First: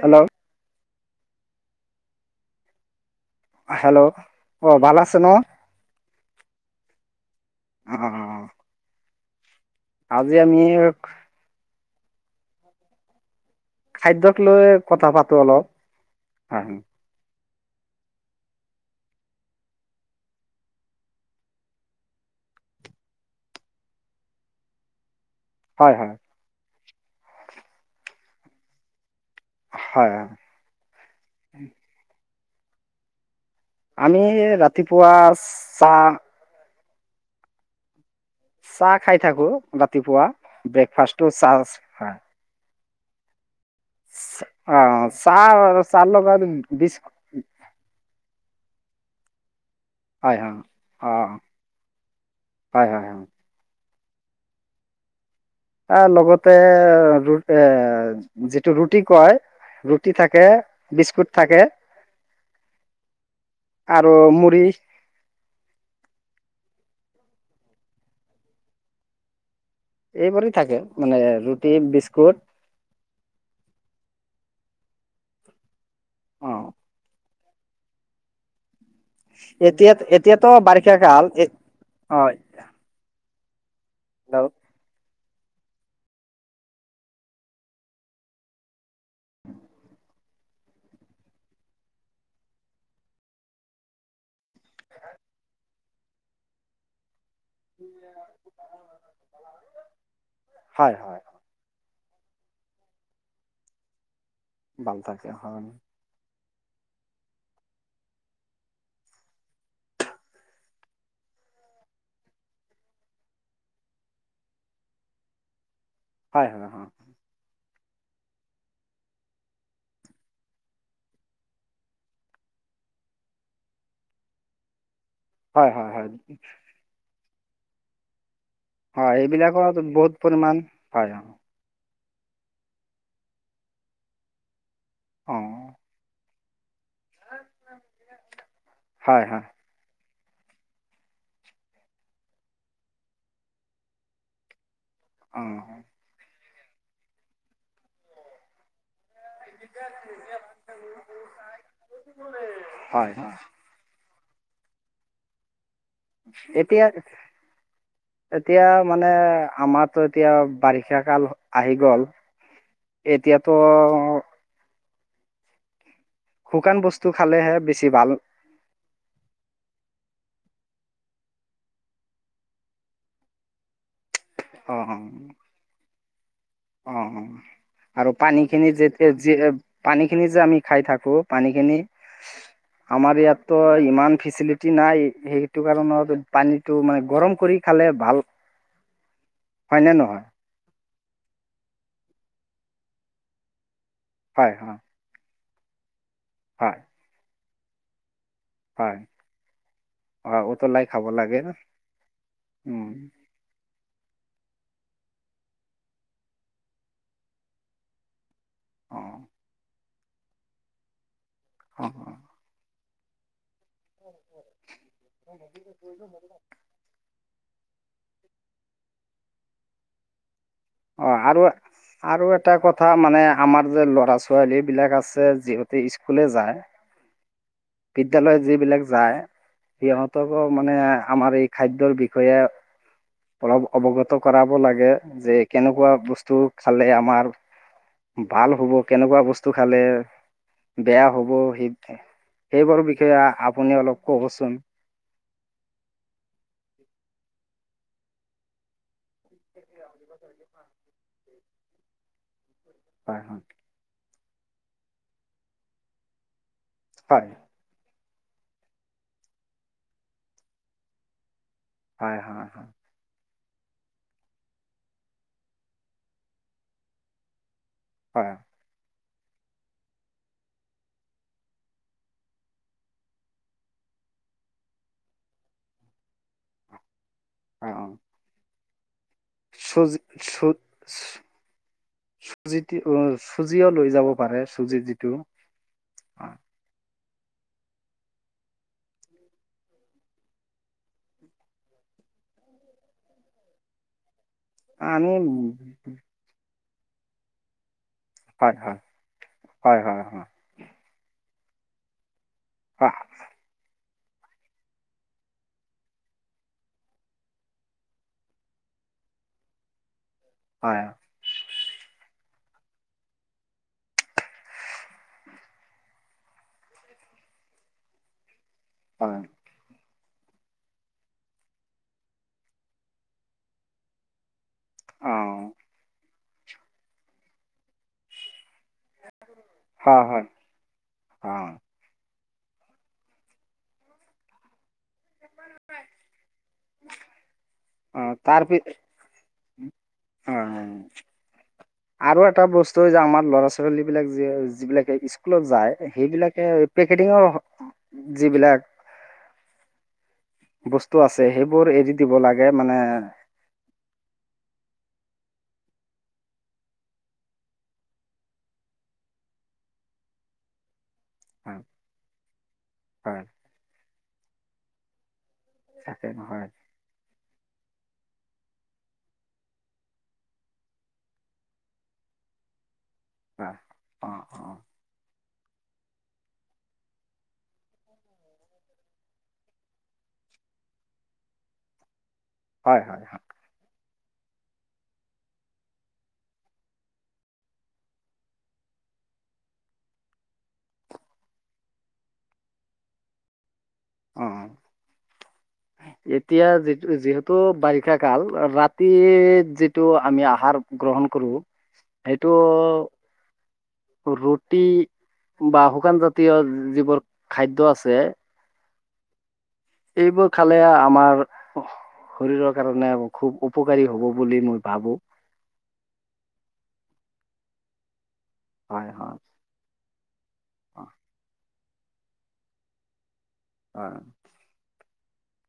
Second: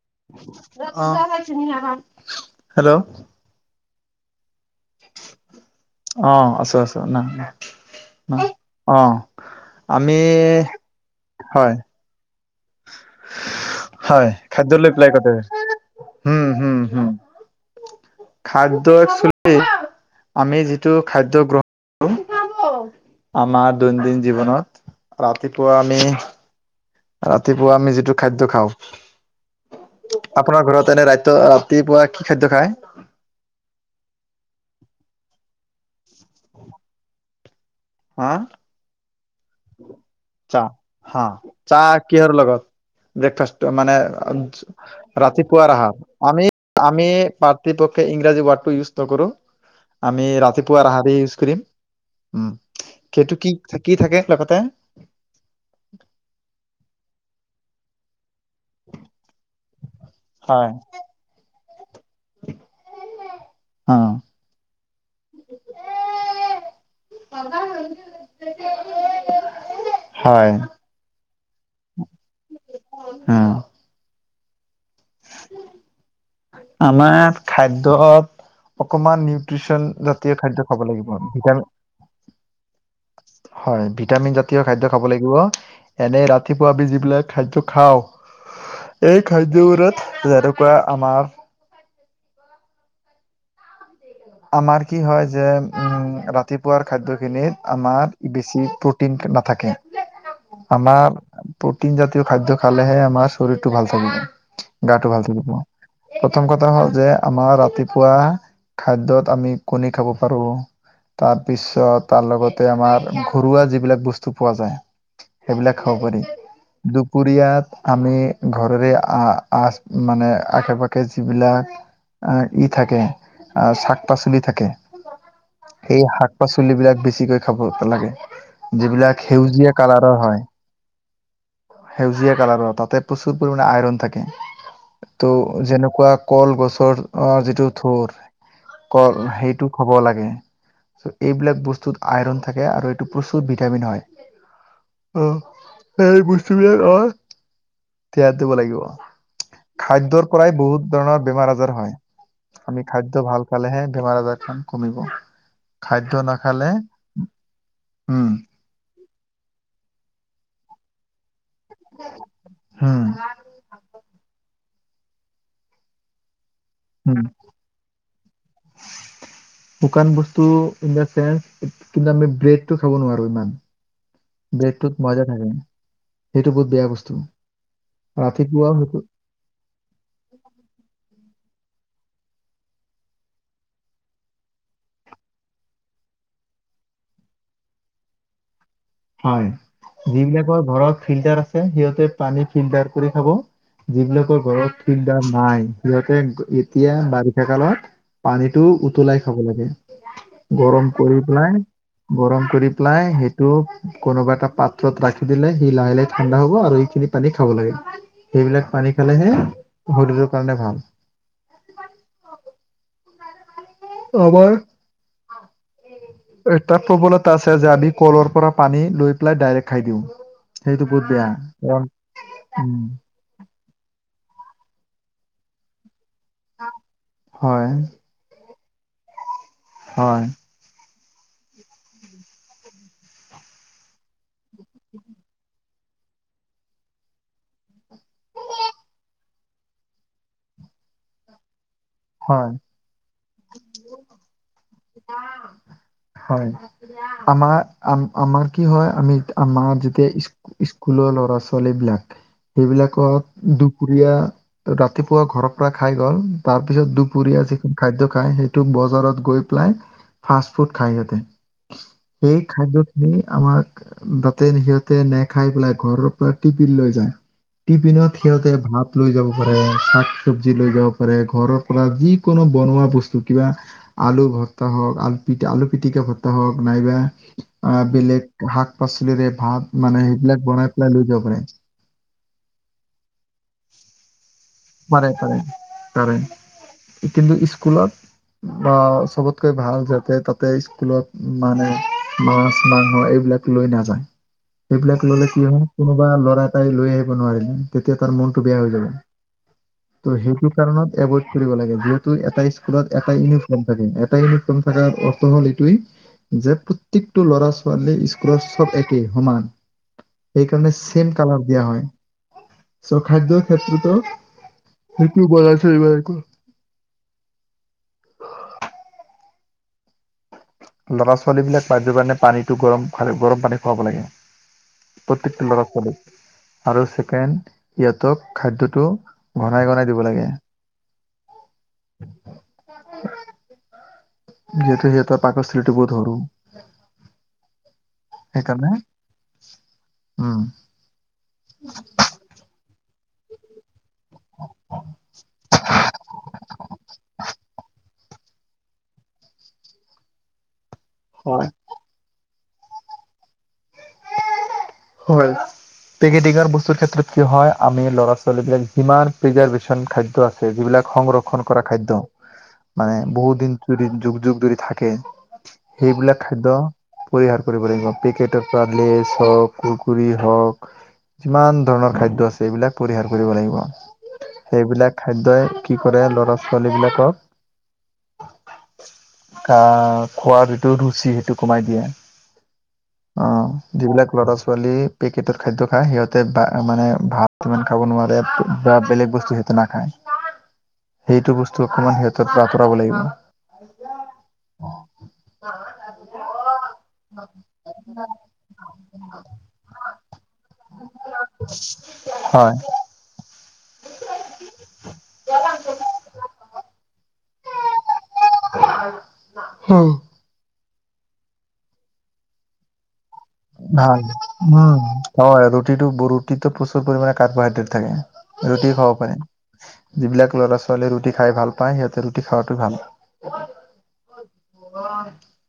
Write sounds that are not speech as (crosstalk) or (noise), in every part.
Hello! Hello! Hello! অ ভাল আছে ন অ' আছো আছো, নাই অ নাই। অ' আমি হয়। হয় খাদ্যক লৈ খাদ্যলৈ কথা প্লাই কটে পাতো অলপ হম হম হম। খাদ্য একচুৱেলি আমি যিটো খাদ্য গ্ৰহণ কৰো। আমাৰ দৈনন্দিন জীৱনত ৰাতিপুৱা হয় আমি হয় ৰাতিপুৱা আমি যিটো খাদ্য খাওঁ। হয় হয় আপোনাৰ ঘৰত এনে ৰা ৰাতিপুৱা কি খাদ্য খায়? আমি ৰাতিপুৱা চাহ। (unintelligible) হা? চাহ খাই থাকো ৰাতিপুৱা, চাহ ব্ৰেকফাষ্টটো চাহ হয়। (unintelligible) লগত। ব্ৰেকফাষ্টটো মানে অ চাহ ৰাতিপুৱাৰ আহাৰ চাহ লগত আমি বিচ আমি প্ৰতিপক্ষে ইংৰাজী ৱৰ্ডটো ইউজ নকৰো। আমি হয় হয় ৰাতিপুৱা আহাৰ অ ই ইউজ কৰিম, উম হয় হয় হয় সেইটো কি কি থাকে লগতে আহ, লগতে ৰু এ যিটো ৰুটি কয়। ৰুটি থাকে, হয় বিস্কুট থাকে অ আৰু মুড়ি। হয় এইবোৰেই থাকে মানে ৰুটি, বিস্কুট। হম। অ আমাৰ খাদ্যত। অকমান নিউট্ৰিচন এতিয়া জাতীয় এতিয়াতো খাদ্য খাব বাৰিষা লাগিব কাল আমি। এ ভিটামি হয় হয়, ভিটামিন হেল্ল' জাতীয় খাদ্য খাব লাগিব, এনেই ৰাতিপুৱা আমি যিবিলাক খাদ্য খাওঁ। এই খাদ্যবোৰত যেনেকুৱা আমাৰ আমাৰ কি হয়, যে উম ৰা ৰাতিপুৱাৰ খাদ্যখিনিত আমাৰ বেছি প্ৰটিন নাথাকে। হয় আমাৰ হয় প্ৰটিন জাতীয় খাদ্য খালেহে আমাৰ শৰীৰটো ভাল থাকিব। গাটো ভাল থাকে থাকিব হয় প্ৰথম কথা হ'ল যে আমাৰ ৰাতিপুৱা খাদ্যত আমি কণী খাব পাৰোঁ। তাৰপিছত তাৰ লগতে আমাৰ ঘৰুৱা যিবিলাক বস্তু পোৱা যায়। সেইবিলাক খাব পাৰি। হয়। দুপৰীয়াত আমি ঘৰেৰে আ আচ মানে আশে পাশে যিবিলাক আহ ই থাকে আহ শাক পাচলি থাকে। হয় হয় সেই হয় শাক পাচলি বিলাক বেছিকৈ খাব লাগে। হয় যিবিলাক সেউজীয়া এইবিলাকত বহুত কালাৰৰ হয়। পৰিমাণ হয় অ সেউজীয়া কালাৰৰ তাতে প্ৰচুৰ পৰিমাণে আইৰন থাকে ত' অ যেনেকোৱা কলগছৰ যিটো থোৰ হয় কল হয় সেইটো খাব লাগে। এইবিলাক বস্তুত আইৰন থাকে আৰু এইটো প্ৰচুৰ ভিটামিন হয়। অ সেই বস্তুবিলাক নহয় তিয়াই থব লাগিব। খাদ্যৰ পৰাই বহুত ধৰণৰ বেমাৰ (unintelligible) হয় হয়। ফালেহে বেমাৰ আজাৰখন কমিব। খাদ্য নাখালে এতিয়া উম, এতিয়া মানে আমাৰটো এতিয়া বাৰিষা কাল আহি গল হুম, এতিয়া তো শুকান বস্তু হুম। খালেহে বেছি ভাল। (unintelligible) শুকান বস্তু ইন দা চেন্স কিন্তু আমি ব্ৰেডটো খাব নোৱাৰো ইমান। অ অ ব্লেডটোত ময়দা থাকে। সেইটো বহুত বেয়া অ বস্তু অ আৰু পানী খিনি ৰাতিপুৱা সেইটো যেতিয়া যি সেই পানীখিনি যে আমি খাই থাকো পানীখিনি (unintelligible) আমাৰ ইয়াততো ইমান ফেচিলিটি নাই সেইটো কাৰণত পানীটো মানে গৰম কৰি খালে ভাল। (unintelligible) হয় হয়নে নহয় যিবিলাকৰ ঘৰত ফিল্টাৰ আছে সিহঁতে পানী ফিল্টাৰ কৰি খাব। যিবিলাকৰ হয় হয় ঘৰত ফিল্টাৰ নাই সিহঁতে হয় এতিয়া বাৰিষা কালত পানীত টো হয় উতলাই খাব লাগে হয় উতলাই গৰম খাব কৰি লাগে অঁ পেলাই গৰম কৰি পেলাই টো কোনোবা এটা পাত্ৰত ৰাখি দিলে সি লাহে লাহে ঠাণ্ডা হ'ব আৰু এইখিনি পানী খাব লাগে। সেইবিলাক পানী খালেহে শৰীৰৰ কাৰণে ভাল। অ আমাৰ এ তাত প্ৰবলতা আছে যে আমি কলৰ পৰা পানী লৈ পেলাই ডাইৰেক্ট খাই দিওঁ সেইটো বহুত অ বেয়া আৰু কাৰণ আৰু এটা উম কথা মানে। আমাৰ যে ল'ৰা ছোৱালী বিলাক আছে যিহতি স্কুলে যায়। হয় বিদ্যালয়ত যিবিলাক যায় হয় সিহঁতকো মানে আমাৰ এই খাদ্যয়ৰ বিষয়ে অলপ অৱগত কৰাব লাগে যে কেনেকুৱা বস্তু খালে আমাৰ ভাল হ'ব কেনেকোৱা বস্তু খালে বেয়া হ'ব সেইটোৱে হয় সেইবোৰৰ বিষয়ে আপুনি অলপ ক'বচোন। হয়। আমাৰ আমাৰ কি হয় আমি আমাৰ যেতিয়া স্কুল স্কুলৰ ল'ৰা ছোৱালী বিলাক সেইবিলাকক হয় দুপুৰীয়া ৰাতিপুৱা ঘৰৰ পৰা খাই গ'ল। তাৰ পিছত হয় দুপৰীয়া যিখন খাদ্য খায়, সেইটো বজাৰত গৈ পেলাই ফাষ্ট ফুড খাই সিঁহতে, হয় সেই হয় হয় খাদ্যত আমি আমাক তাতে সিহঁতে নেখাই পেলাই ঘৰৰ পৰা টিফিন লৈ যায়। টিফিনত হয় সিহঁতে ভাত লৈ যাব পাৰে, শাক চব্জি লৈ যাব পাৰে, ঘৰৰ পৰা যিকোনো বনোৱা বস্তু কিবা আলু ঘৰ হওক, আলু পিটি আলু পিটিকা ভতা হওক, নাইবা অ বেলেগ শাক পাচলিৰে ভাত চুজি মানে সেইবিলাক বনাই পেলাই লৈ যাব পাৰে। যিতি উম চুজিও লৈ যাব পাৰে চুজিত। পাৰে পাৰে পাৰে, কিন্তু স্কুলত অঁ চবতকৈ ভাল যাতে তাতে স্কুলত মানে মাছ মাংস এইবিলাক লৈ নাযায়। সেইবিলাক আমি ললে কি হয়, কোনোবা ল'ৰা এটাই লৈ আহিব নোৱাৰিলে তেতিয়া তাৰ মনতটো হয় বেয়া হৈ হয় যাব। হয় হয় ত' হয় সেইটো কাৰণত এভইড কৰিব লাগে, যিহেতু এটাই হয় স্কুলত এটা ইউ নিফ্ৰম থাকে, এটা ইউনিফ্ৰম থকা অৰ্থ হ'ল এইটোৱে যে প্ৰত্যয়েকটো ল'ৰা ছোৱালী স্কুলৰ চব একেই সমান। সেইকাৰণে হয় চেম কালাৰ দিয়া হয়, চ খাদ্যৰ ক্ষেত্ৰতো (inaudible) হয়। ল'ৰা ছোৱালী বিলাক খাদ্যৰ কাৰণে পানীটো গৰম গৰম পানী খুৱাব লাগে। অ প্ৰত্যেকটো ল'ৰা ছোৱালীক, আৰু ছেকেণ্ড ইহঁতক খাদ্যটো ঘনাই ঘনাই দিব লাগে। অঁ। যিহেতু সিহঁত পাকস্থলীটো বহুত সৰু। অ তাৰপি সেইকাৰণে অ উম। আৰু এটা বস্তু যে আমাৰ ল'ৰা ছো ছোৱালী বিলাক যিবিলাকে স্কুলত যায় সেইবিলাকে পেকেটিংৰ যিবিলাক বস্তু আছে, হয় সেইবোৰ এৰি দিব লাগে মানে। হয়। পেকেটিঙ বস্তুৰ ক্ষেত্ৰত কি হয়, আমি ল'ৰা ছোৱালীবিলাক যিমান প্ৰিজাৰ্ভেশ্যন খাদ্য আ ছে সেইবিলাক সংৰক্ষণ হয় কৰা খাদ্য, মানে হয় বহু দিন যৰি যুগ যুগ যদি থাকে। তাকে সেইবিলাক হয় খাদ্য পৰিহাৰ কৰিব লাগিব, পেকেটৰ পৰা লৈ চব কুুৰকুৰি হওক যিমান ধৰণৰ খাদ্য আছে, এইবিলাক পৰিহাৰ কৰিব হয় অঁ লাগিব। অঁ সেইবিলাক খাদ্যই কি কৰে, ল'ৰা ছোৱালী বিলাকক কা খোৱা যিটো ৰুচি সেইটো কমাই দিয়ে। হয় হয় হয়। অঁ যিবিলাক ল'ৰা ছো ৱালী পেকেটত খাদ্য খায় সিহঁতে বা মানে ভাত ইমান খাব নোৱাৰে বা বেলেগ বস্তু সিহঁতে নাখায়। সেইটো বস্তু অকমান সিহঁতৰ পৰা আঁতৰাব লাগিব। অঁ অঁ। (inaudible) এতিয়া যিটো যিহেতু বাৰিষা কাল ৰাতি যিটো আমি আহাৰ। গ্ৰহণ কৰোঁ সেইটো। হয় ৰুটি বা শুকান জাতীয় যিবোৰ খাদ্য আছে। হুম। সেইবোৰ খালে আমাৰ শৰীৰৰ কাৰণে। খুব উপকাৰী ভাল হ'ব বুলি উম মই ভাবোঁ। হয় ৰুটিটো ৰুটিটোত প্ৰচুৰ পৰিমাণে কাৰ্বহাইড্ৰেট থাকে ৰুটি হয় খাব পাৰে। হয় যিবিলাক ল'ৰা-ছোৱালী ৰুটি খাই ভাল পায় সিহঁতে ৰুটি খাৱাটো ভাল। (inaudible) (inaudible)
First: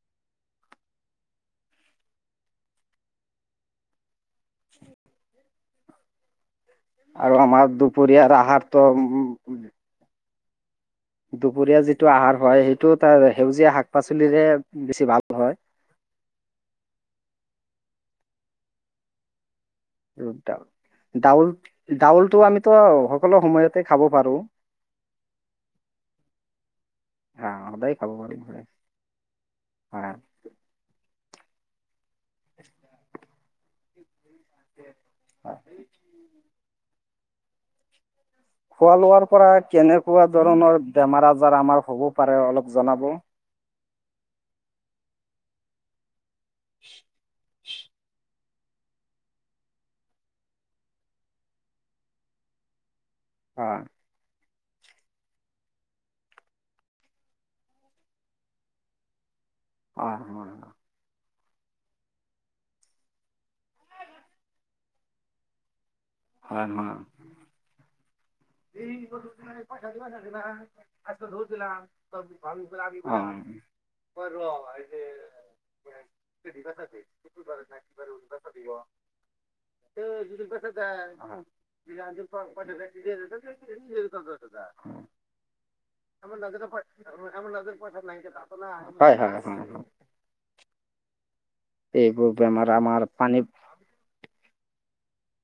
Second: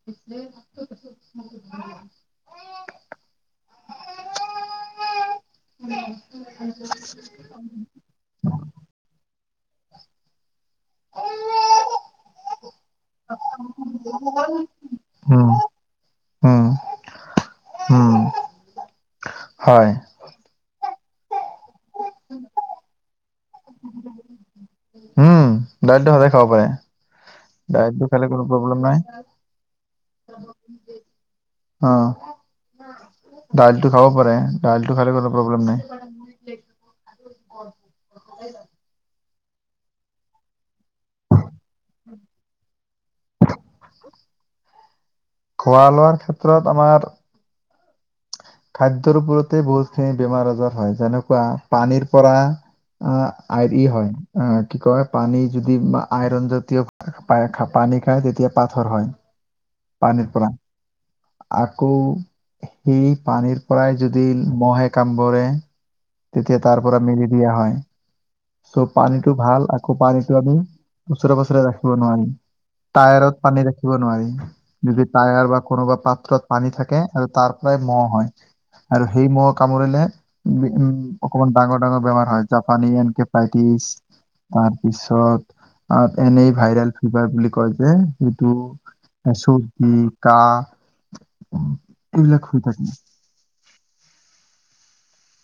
(inaudible) (inaudible) আৰু আমাৰ দুপৰীয়াৰ আহাৰটো উ, উ-উম। দুপৰীয়া যিটো আহাৰ হয় সেইটো তাৰ সেউজীয়া শাক পাচলিৰেহে বেছি ভাল। হয় উম। উম। উম হয় ডাউল ডাউলটো আমিতো আৰু সকলো সময়তে খাব পাৰোঁ। উম দাইলটো সদায় খাব পাৰে হা সদায় দাইলটো খালে কোনো প্ৰব্লেম নাই। কৰা। অ'। দাইলটো খাব পাৰে দাইলটো খালে কোনো প্ৰব্লেম নাই। খোৱা লোৱাৰ পৰা কেনেকুৱা ধৰণৰ বেমাৰ আজাৰ আমাৰ হ'ব পাৰে অলপ জনাব। খোৱা লোৱাৰ ক্ষেত্ৰত আমাৰ। (inaudible) খাদ্যৰ ওপৰতে বহুতখিনি বেমাৰ আজাৰ হয়, যেনেকুৱা পানীৰ পৰা। অ আইৰি হয়। অ কি কয়, পানী যদি আইৰন জাতীয় পানী খায় তেতিয়া পাথৰ হয়। হয় হয় পানীৰ পৰা। হয় আকৌ সেই পানীৰ পৰাই যদি ম'হে কামোৰে। তেতিয়া হয় হয় তাৰ পৰা মেলেৰিয়া হয়। ত' পানীটো ভাল আকৌ পানীটো আমি ওচৰে পাছৰে ৰাখিব নোৱাৰিম। টায়াৰত পানী ৰাখিব নোৱাৰি যদি টায়াৰ বা কোনোবা পাত্ৰত পানী থাকে। আৰু তাৰ পৰাই ম'হ হয় আৰু সেই ম'হ কামুৰিলে। (unintelligible) অকমান ডাঙৰ, ডাঙৰ বেমাৰ হয় জাপানী এনকেপাইটিছ তাৰপিছত। আ এনেই ভাইৰেল ফিভাৰ বুলি কয় যে সেইটো হয় হয় চৰ্দি। কাঁহ। এইবোৰ বেমাৰ আমাৰ পানীত।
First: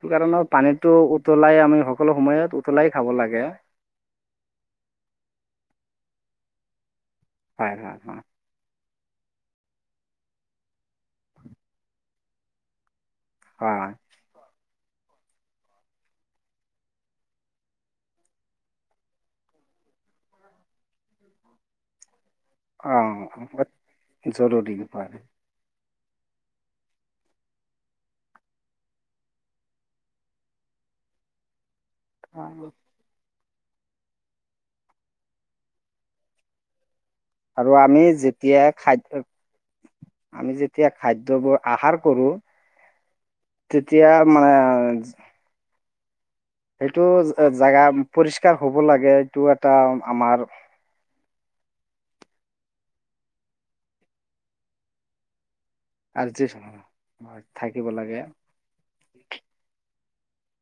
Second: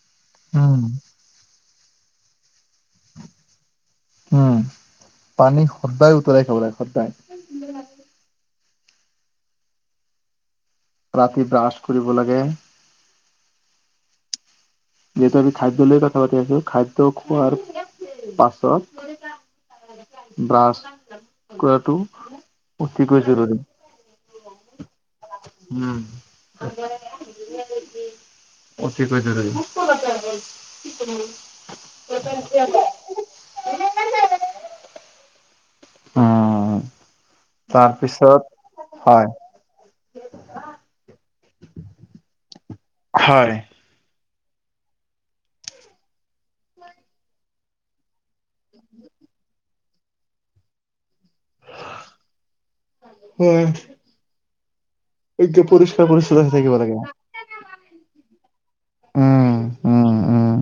সেইটো কাৰণত উম পানীতো উতলাই আমি সকলো সময়ত উতলাই খাব লাগে। উম পানী সদায় উতলাই খাব লাগে সদায়। হয়, হয়, হয়। ৰাতি ব্ৰাছ কৰিব লাগে। হয়। যিহেতু আমি খাদ্য লৈ কথা পাতি আছোঁ খাদ্য খোৱাৰ পাত্ৰ। ব্ৰাছ কৰাটো। অ, অতিকৈ জৰুৰী বাত জৰুৰী হয়। উম, অতিকৈ জৰুৰী। (unintelligible) উম। আৰু আমি তাৰপিছত যেতিয়াই খাদ্য হয় আমি যেতিয়া খাদ্যবোৰ আহাৰ কৰো হয়। তেতিয়া মানে সেইটো জাগা পৰিষ্কাৰ হ'ব লাগে, এইটো এটা আমাৰ হয়। এইটো আৰ্জি পৰিষ্কাৰ-পৰিচ্ছন্নতা থাকিব লাগে। উম, থাকিব লাগে উম। উম,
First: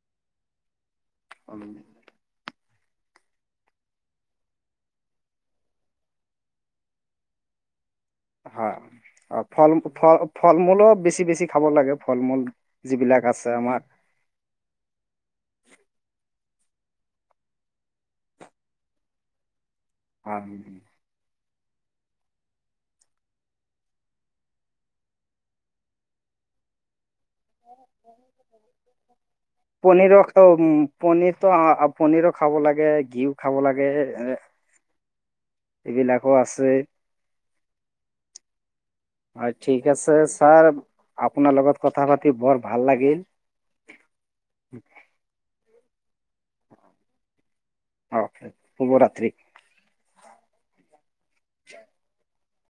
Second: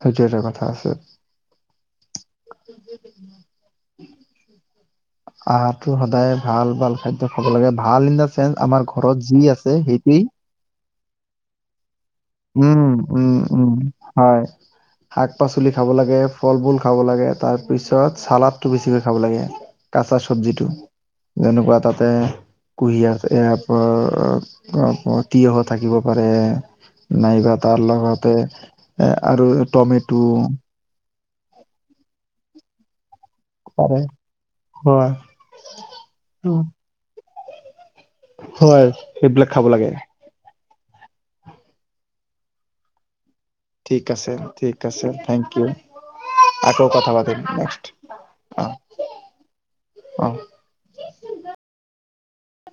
সেইটো এটা কথা আছে। (inaudible) (inaudible) আহাৰটো সদায় ভাল-ভাল খাদ্য খাব লাগে, ভাল (unintelligible) (unintelligible) আমাৰ ঘৰত যি আছে সেইটোৱেই ফল-মূলো বেছি-বেছি খাব লাগে, ফল-মূল উম, যিবিলাক আছে আমাৰ। হয়। শাক-পাচলি খাব লাগে, ফল-মূল খাব লাগে, তাৰপিছত চালাডটো বেছিকৈ খাব লাগে। কাঁচা চব্জিটো, যেনেকুৱা তাতে কুঁহিয়াৰ, ইয়াৰ পৰা তিয়ঁহ থাকিব পাৰে নাইবা তাৰ লগতে এ, আৰু টমেটো পনিৰতো, পনিৰো খাব লাগে, ঘিউ খাব লাগে, পাৰে এ হয়। এইবিলাকো আছে। হয় অ, সেইবিলাক খাব ঠিক লাগে আছে ছাৰ। আপোনাৰ লগত কথা পাতি বৰ ভাল লাগিল। ঠিক আছে, ঠিক আছে, থেংক ইউ। আকৌ কথা পাতিম নেক্সট। অ, শুভৰাত্ৰি। অ। (inaudible)